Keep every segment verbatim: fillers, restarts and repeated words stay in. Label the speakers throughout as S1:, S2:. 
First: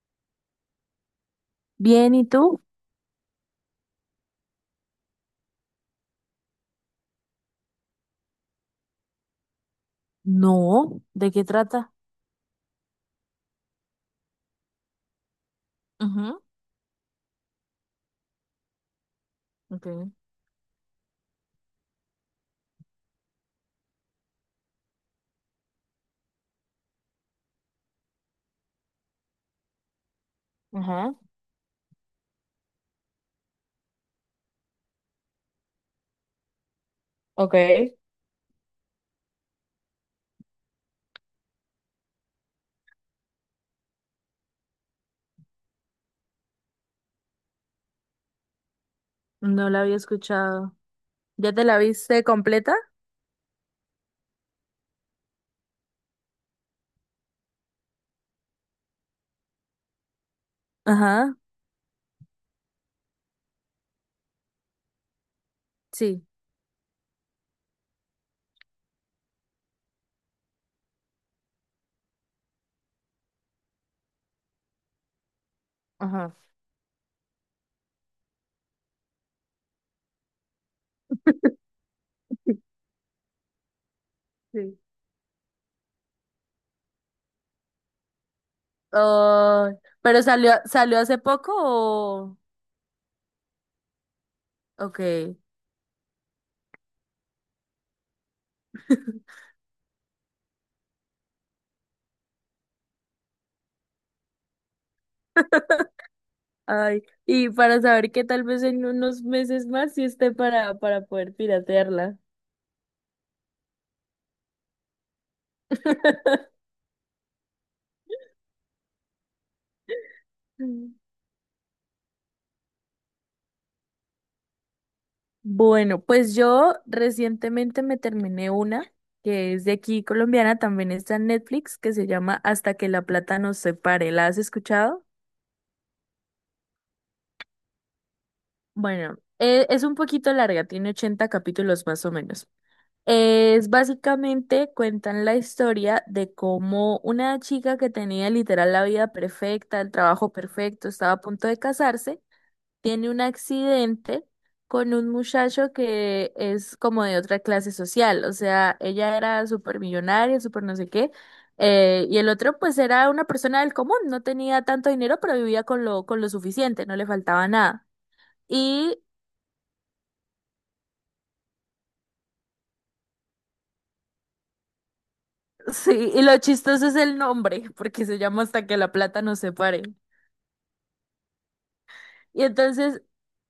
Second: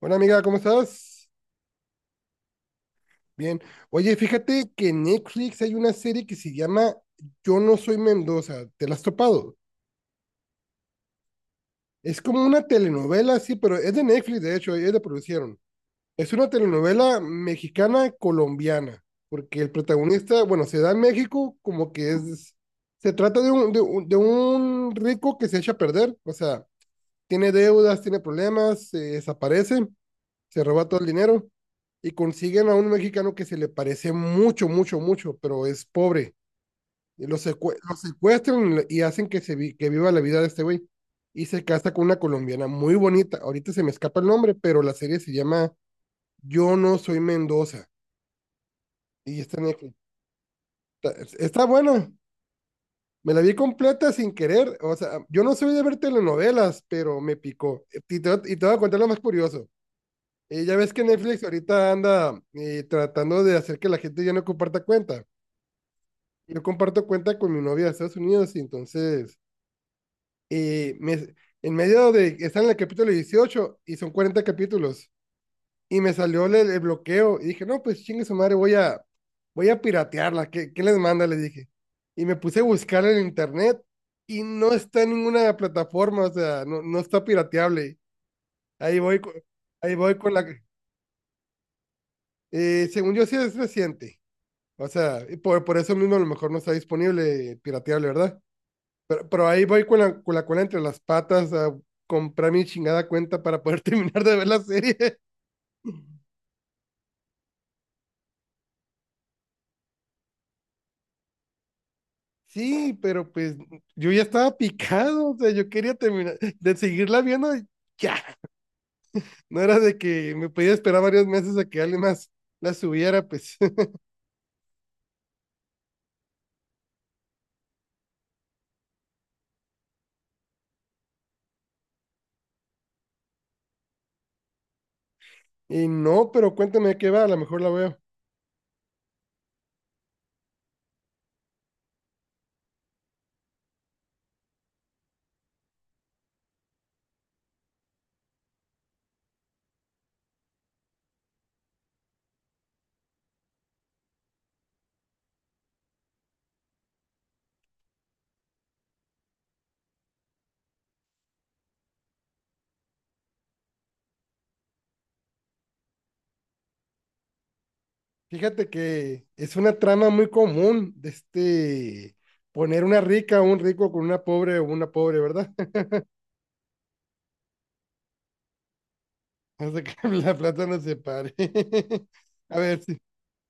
S1: Hola amiga, ¿cómo estás?
S2: Bien, ¿y tú?
S1: Bien. Oye, fíjate que en Netflix hay una serie que se llama Yo no soy Mendoza, ¿te la has topado?
S2: No, ¿de qué trata?
S1: Es como una telenovela, sí, pero es de Netflix, de hecho, ellos la producieron. Es
S2: Ujú,
S1: una telenovela mexicana colombiana, porque el
S2: ok.
S1: protagonista, bueno, se da en México como que es, se trata de un, de un, de un rico que se echa a perder, o sea, tiene deudas, tiene problemas, se desaparece, se roba todo el
S2: Ajá,
S1: dinero y consiguen a un mexicano que se le parece mucho, mucho, mucho, pero es pobre. Y lo,
S2: ok.
S1: secue- lo secuestran y lo- y hacen que, se vi- que viva la vida de este güey. Y se casa con una colombiana muy bonita. Ahorita se me escapa el nombre, pero la serie se llama Yo no soy Mendoza. Y está en
S2: No la
S1: Netflix.
S2: había escuchado.
S1: Está,
S2: ¿Ya
S1: está
S2: te la
S1: buena.
S2: viste completa?
S1: Me la vi completa sin querer. O sea, yo no soy de ver telenovelas, pero me picó. Y te, voy a- y te voy a contar lo más curioso. Eh, ya ves que
S2: Ajá,
S1: Netflix ahorita anda eh, tratando de hacer que la gente ya no comparta cuenta.
S2: sí.
S1: Yo comparto cuenta con mi novia de Estados Unidos y entonces eh, me- en medio de, está en el capítulo dieciocho y son cuarenta capítulos y me
S2: Ajá.
S1: salió el, el bloqueo y dije, no, pues chingue su madre, voy a, voy a piratearla. ¿Qué, qué les manda? Le dije. Y me puse a buscar en internet y no
S2: Sí.
S1: está en ninguna plataforma, o sea, no, no está pirateable. Ahí voy, co-
S2: Oh,
S1: ahí voy
S2: ¿pero
S1: con la...
S2: salió, salió hace poco o...?
S1: eh, según yo sí es reciente. O
S2: Ok.
S1: sea, y por, por eso mismo a lo mejor no está disponible, pirateable, ¿verdad? Pero, pero ahí voy con la, con la cola entre las patas a comprar mi chingada cuenta para poder terminar de ver la serie.
S2: Ay, y para saber que tal vez en unos meses más sí esté para, para poder piratearla.
S1: Sí, pero pues yo ya estaba picado, o sea, yo quería terminar de seguirla viendo y ya. No era de que me podía esperar varios meses a que alguien más la subiera, pues.
S2: Bueno, pues yo recientemente me terminé una que es de aquí colombiana, también está en Netflix, que se llama Hasta que la plata nos separe. ¿La has escuchado?
S1: Y no, pero cuéntame de qué va, a lo mejor la veo.
S2: Bueno, e- es un poquito larga, tiene ochenta capítulos más o menos. Es básicamente cuentan la historia de cómo una chica que tenía literal la vida perfecta, el trabajo perfecto, estaba a punto de casarse, tiene un accidente con un muchacho que es como de otra clase social, o sea, ella era súper millonaria, súper no sé qué, eh, y el otro pues era una persona del común, no tenía tanto dinero, pero vivía con lo, con lo suficiente, no le faltaba nada.
S1: Fíjate
S2: Y
S1: que es una trama muy común de este poner una rica o un rico con una pobre o una pobre, ¿verdad?
S2: sí, y lo chistoso es el nombre, porque se llama Hasta que la plata nos
S1: Hasta
S2: separe.
S1: que la plata nos separe.
S2: Y
S1: A ver, sí,
S2: entonces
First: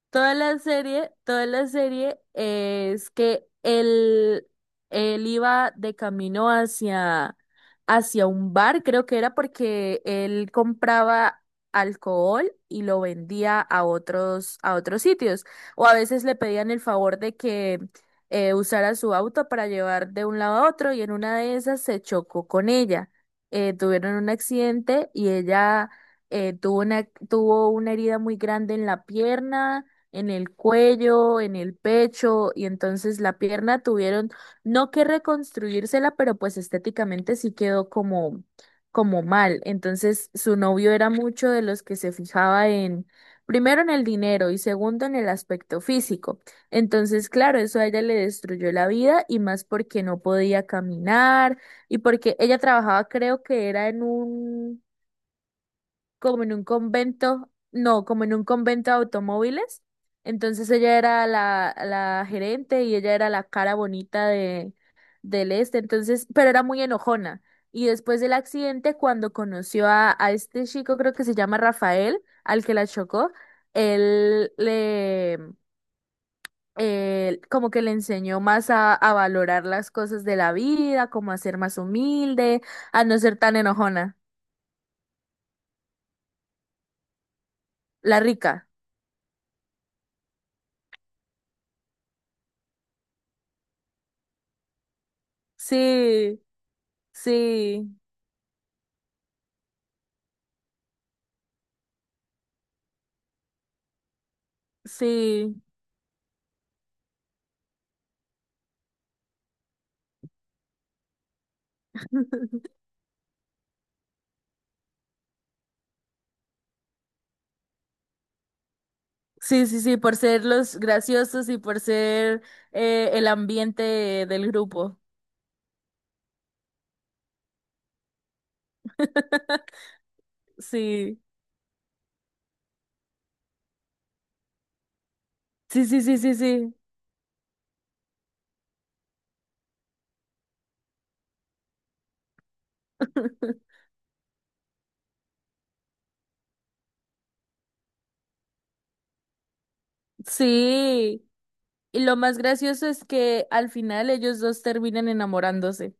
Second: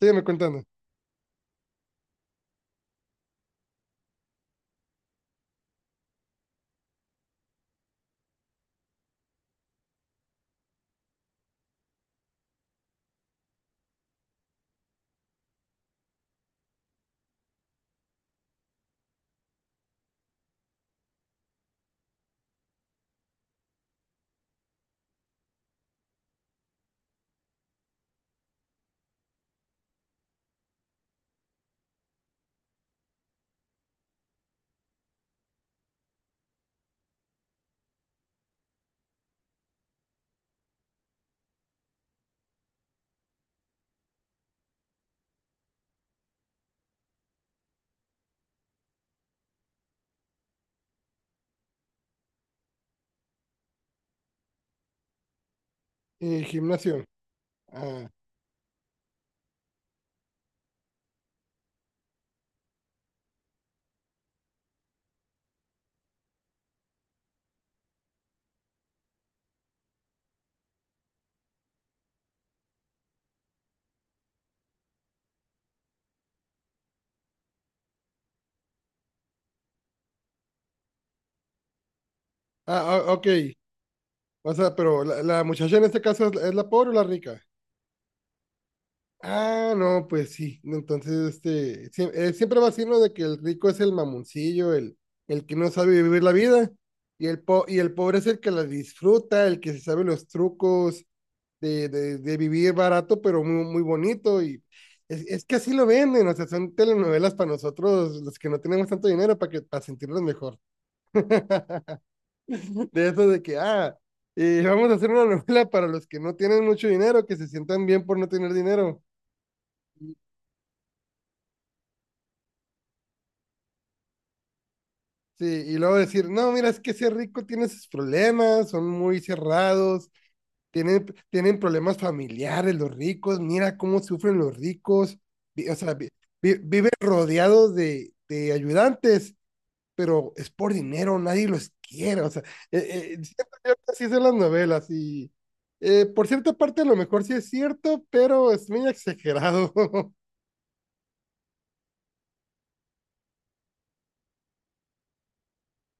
S1: sígueme
S2: toda la
S1: contando.
S2: serie, toda la serie es que él, él iba de camino hacia, hacia un bar, creo que era porque él compraba alcohol y lo vendía a otros, a otros sitios. O a veces le pedían el favor de que eh, usara su auto para llevar de un lado a otro y en una de esas se chocó con ella. Eh, tuvieron un accidente y ella, eh, tuvo una, tuvo una herida muy grande en la pierna, en el cuello, en el pecho, y entonces la pierna tuvieron, no que reconstruírsela, pero pues estéticamente sí quedó como, como mal. Entonces su novio era mucho de los que se fijaba en, primero en el dinero y segundo en el aspecto físico. Entonces, claro, eso a ella le destruyó la vida y más porque no podía caminar y porque ella trabajaba, creo que era en un, como
S1: Eh,
S2: en un
S1: gimnasio.
S2: convento, no,
S1: Ah,
S2: como en un convento de automóviles. Entonces ella era la, la gerente y ella era la cara bonita de, del este, entonces, pero era muy enojona. Y después del accidente, cuando conoció a, a este chico, creo que se llama Rafael, al que la chocó, él le, eh, como que le enseñó más a, a valorar las cosas de la vida, como a ser más humilde,
S1: ah,
S2: a
S1: ah,
S2: no
S1: ok.
S2: ser tan enojona,
S1: O sea, pero la, la muchacha en este caso es, es la pobre o la rica.
S2: la rica.
S1: Ah, no, pues sí. No, entonces, este, siem- eh, siempre va a ser uno de que el rico es el mamoncillo, el, el que no sabe vivir la
S2: Sí.
S1: vida, y el, po- y el
S2: Sí,
S1: pobre es el que la disfruta, el que se sabe los trucos de, de, de vivir barato, pero muy, muy bonito. Y es, es
S2: sí.
S1: que así lo venden, o sea, son telenovelas para nosotros, los que no tenemos tanto dinero, para que, para sentirnos mejor. De eso de que, ah, eh, vamos a hacer una novela para los que no tienen mucho dinero, que se sientan bien por no tener dinero.
S2: Sí, sí, sí, por ser los graciosos y por ser eh, el ambiente del grupo.
S1: Sí, y luego decir, no, mira, es que ese rico tiene sus problemas, son muy cerrados, tienen,
S2: Sí,
S1: tienen problemas familiares los ricos, mira cómo sufren los ricos, vi- o
S2: sí,
S1: sea,
S2: sí,
S1: vi-
S2: sí, sí,
S1: vi-
S2: sí.
S1: viven rodeados de, de ayudantes, pero es por dinero, nadie los quiere, o sea, eh, eh, siento yo que así son las novelas y eh, por cierta parte a lo mejor sí es cierto, pero es muy exagerado.
S2: Sí. Y lo más gracioso es que al final ellos dos terminan enamorándose.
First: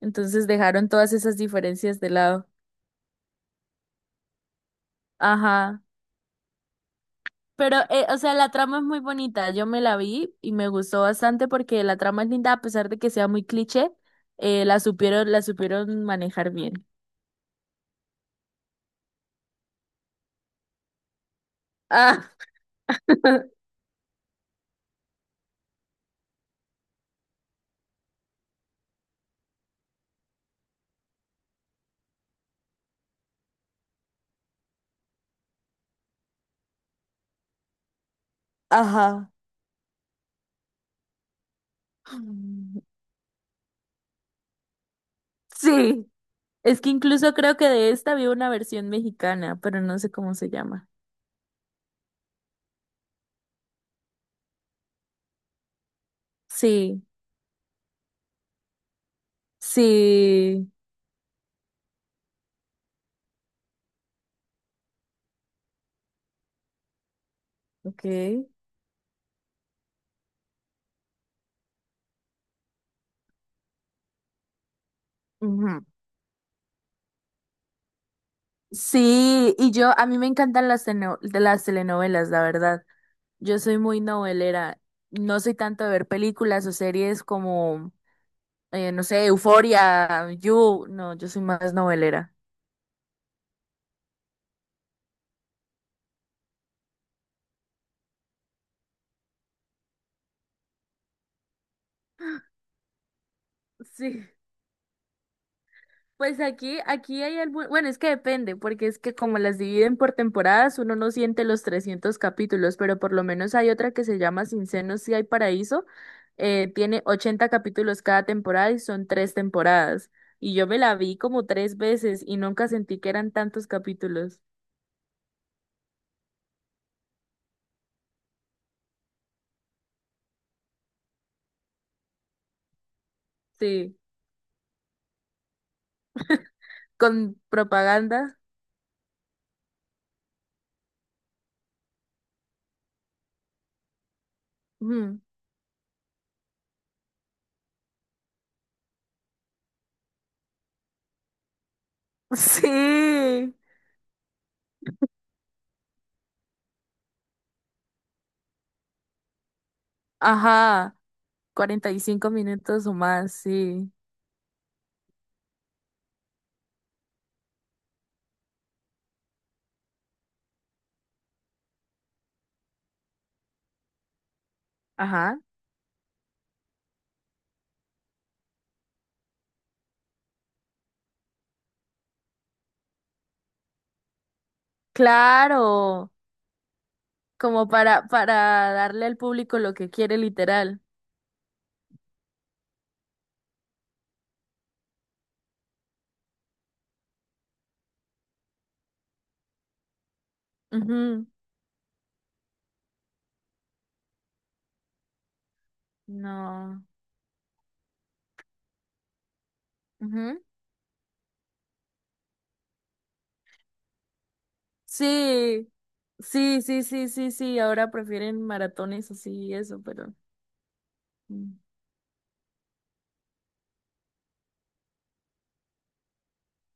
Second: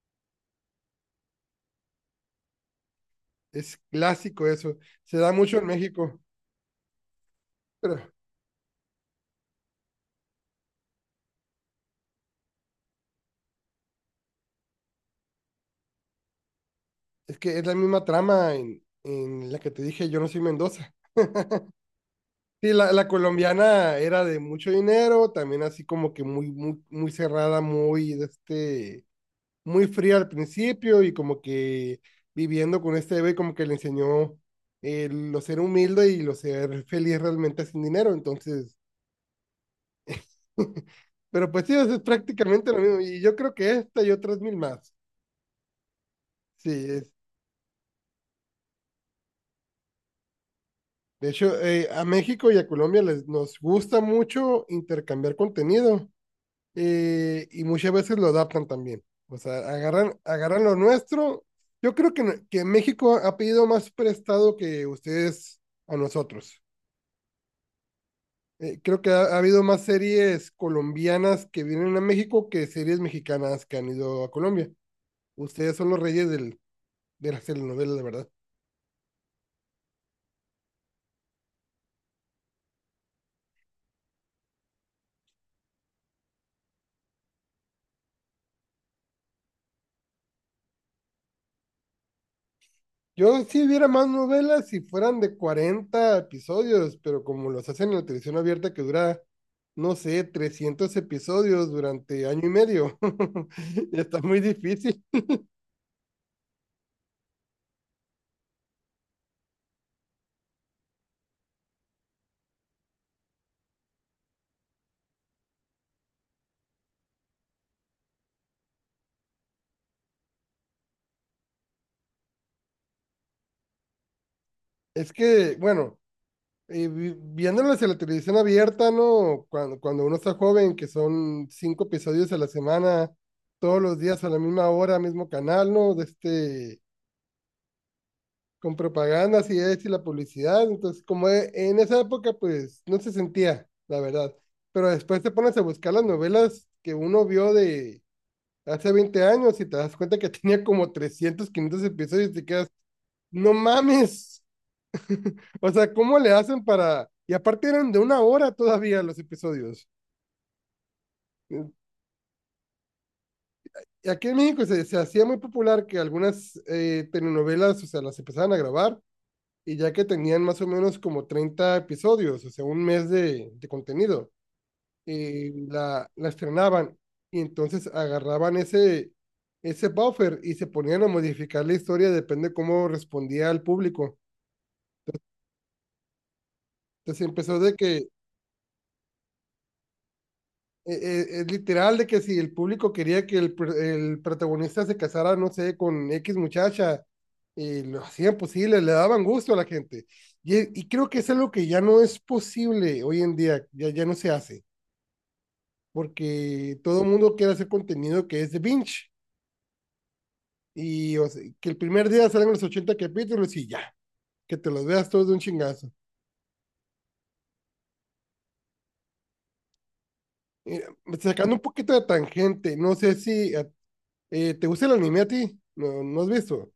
S2: Entonces dejaron todas esas diferencias de lado.
S1: Es clásico eso, se da mucho en
S2: Ajá.
S1: México,
S2: Pero,
S1: pero...
S2: eh, o sea, la trama es muy bonita. Yo me la vi y me gustó bastante porque la trama es linda, a pesar de que sea muy cliché, eh, la supieron, la supieron manejar bien.
S1: Es que es la misma trama en, en la que te dije, yo no soy Mendoza.
S2: Ah,
S1: Sí, la, la colombiana era de mucho dinero, también así como que muy, muy, muy cerrada, muy, de este, muy fría al principio y como que viviendo con este bebé como que le enseñó eh, lo ser humilde y lo ser feliz realmente sin dinero, entonces,
S2: Ajá.
S1: pero pues sí, eso es prácticamente lo
S2: Mm,
S1: mismo y yo creo que esta y otras mil más.
S2: sí.
S1: Sí,
S2: Es que
S1: es,
S2: incluso creo que de esta había una versión mexicana, pero no sé cómo se llama.
S1: de hecho, eh, a México y a Colombia les, nos gusta mucho intercambiar contenido
S2: Sí,
S1: eh, y muchas veces lo adaptan también. O sea, agarran, agarran
S2: sí.
S1: lo nuestro. Yo creo que, n- que México ha pedido más prestado que ustedes a nosotros.
S2: Ok.
S1: Eh, creo que ha, ha habido más series colombianas que vienen a México que series mexicanas que han ido a Colombia. Ustedes
S2: Ujú.
S1: son los reyes del, de las telenovelas, de verdad.
S2: Sí, y yo, a mí me encantan las, teno- de las telenovelas, la verdad. Yo soy muy novelera. No soy tanto de ver películas o series como, eh, no sé, Euforia, You. No, yo soy más novelera.
S1: Yo sí viera más novelas si fueran de cuarenta episodios, pero como los hacen en la televisión abierta que dura, no sé, trescientos episodios durante año y medio, está
S2: Sí.
S1: muy difícil.
S2: Pues aquí, aquí hay algún, bueno, es que depende, porque es que como las dividen por temporadas, uno no siente los trescientos capítulos, pero por lo menos hay otra que se llama Sin Senos si hay Paraíso, eh, tiene ochenta capítulos cada temporada y son tres temporadas, y yo me la vi como tres veces y nunca sentí que eran tantos capítulos,
S1: Es que, bueno, eh, vi- viéndolas en la televisión abierta, ¿no? Cuando, cuando uno está joven, que son cinco episodios a la semana, todos
S2: sí,
S1: los días a la misma hora, mismo canal, ¿no? De este,
S2: con propaganda,
S1: con propagandas y esto y la publicidad. Entonces, como e- en esa época, pues no se sentía, la verdad. Pero
S2: ujú,
S1: después te pones a buscar las novelas que uno vio de hace veinte años y te das cuenta que tenía como trescientos quinientos episodios y te quedas, no
S2: Sí,
S1: mames. O sea, ¿cómo le hacen para...? Y aparte eran de una hora todavía los episodios.
S2: ajá,
S1: Y
S2: cuarenta y cinco minutos o más, sí,
S1: aquí en México se, se hacía muy popular que algunas eh, telenovelas, o sea, las empezaban a grabar y ya que tenían más o menos como treinta episodios, o sea, un mes de, de contenido,
S2: ajá,
S1: eh, la, la estrenaban y entonces agarraban ese, ese buffer y se ponían a modificar la historia, depende cómo respondía al público.
S2: claro.
S1: Entonces empezó
S2: Como
S1: de que, eh,
S2: para, para darle al público lo que quiere, literal.
S1: eh, es literal, de que si el público quería que el, pr- el protagonista se casara, no sé, con X muchacha, y lo hacían posible, le daban gusto a la gente. Y, y creo que
S2: Ujú.
S1: es algo que ya no es posible hoy en día, ya, ya no se hace, porque
S2: No.
S1: todo el mundo quiere hacer contenido que es de binge
S2: Ujú.
S1: y o sea, que el primer día salgan los ochenta capítulos y ya, que te los veas todos de un
S2: Sí,
S1: chingazo.
S2: sí, sí, sí, sí, sí. Ahora prefieren maratones así y eso, pero
S1: Eh,
S2: mm,
S1: Sacando un poquito de tangente, no sé si eh, eh, te gusta el anime a ti, no, no has visto.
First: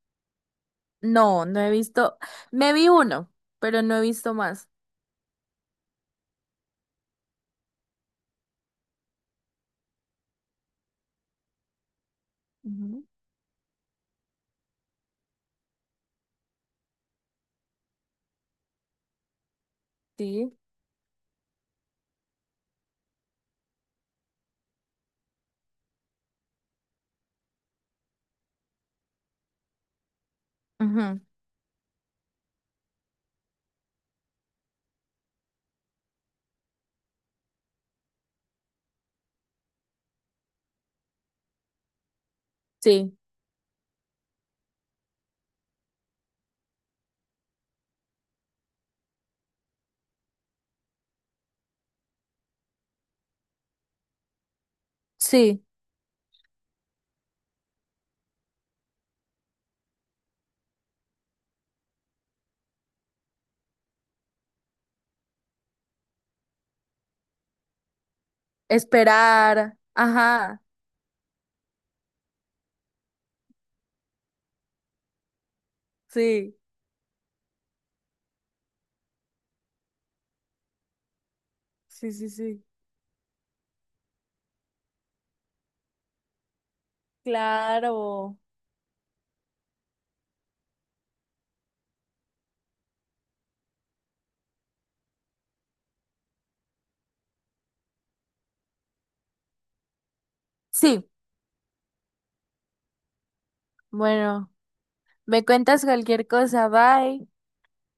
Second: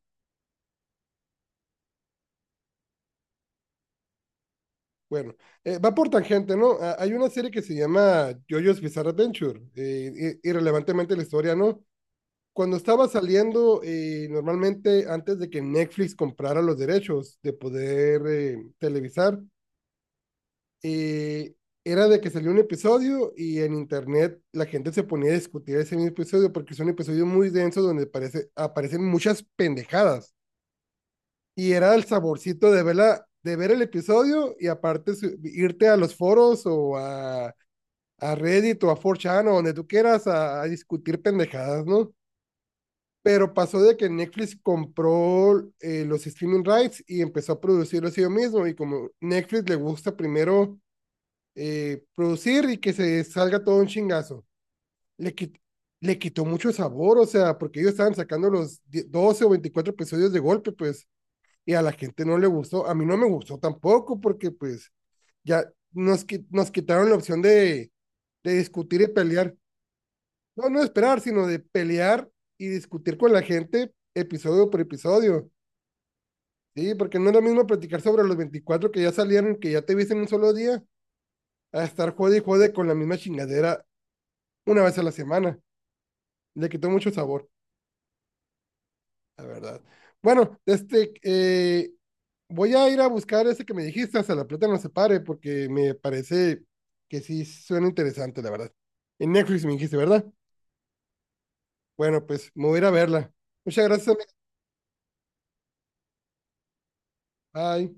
S2: no, no he visto. Me vi uno, pero no he visto más.
S1: Bueno, eh, va por tangente, ¿no? A- hay una serie que se llama JoJo's Bizarre Adventure, eh, i- irrelevantemente la historia, ¿no? Cuando
S2: Ujú.
S1: estaba saliendo, eh, normalmente antes de que Netflix comprara los derechos de poder eh, televisar,
S2: Sí,
S1: eh, era de que salió un episodio y en internet la gente se ponía a discutir ese mismo episodio porque es un episodio muy denso donde parece, aparecen muchas pendejadas.
S2: ujú,
S1: Y era el saborcito de, verla, de ver el episodio y aparte su, irte a los foros o a, a Reddit o a cuatro chan o donde tú quieras a, a discutir pendejadas, ¿no?
S2: sí,
S1: Pero pasó de que Netflix compró eh, los streaming rights y empezó a producirlos ellos mismos. Y como Netflix le gusta primero eh, producir y que se salga todo un chingazo. Le, quit-
S2: sí.
S1: le quitó mucho sabor, o sea, porque ellos estaban sacando los doce o veinticuatro episodios de golpe, pues, y a la gente no le gustó. A mí no me gustó tampoco, porque pues ya nos, qui- nos quitaron la opción de, de discutir y pelear.
S2: Esperar. Ajá.
S1: No, no de esperar, sino de pelear y discutir con la gente episodio por episodio.
S2: Sí,
S1: Sí, porque no es lo mismo platicar sobre los veinticuatro que ya salieron, que ya te viste en un solo día, a
S2: sí,
S1: estar
S2: sí,
S1: jode y
S2: sí.
S1: jode con la misma chingadera una vez a la semana. Le quitó mucho sabor,
S2: Claro.
S1: la verdad. Bueno, este, eh, voy a ir a buscar ese que me dijiste, hasta la plata no se pare, porque me parece que sí suena interesante, la verdad. En Netflix me dijiste, ¿verdad?
S2: Sí.
S1: Bueno, pues me voy a ir a verla. Muchas gracias, amiga.
S2: Bueno, me cuentas cualquier cosa. Bye.
S1: Bye.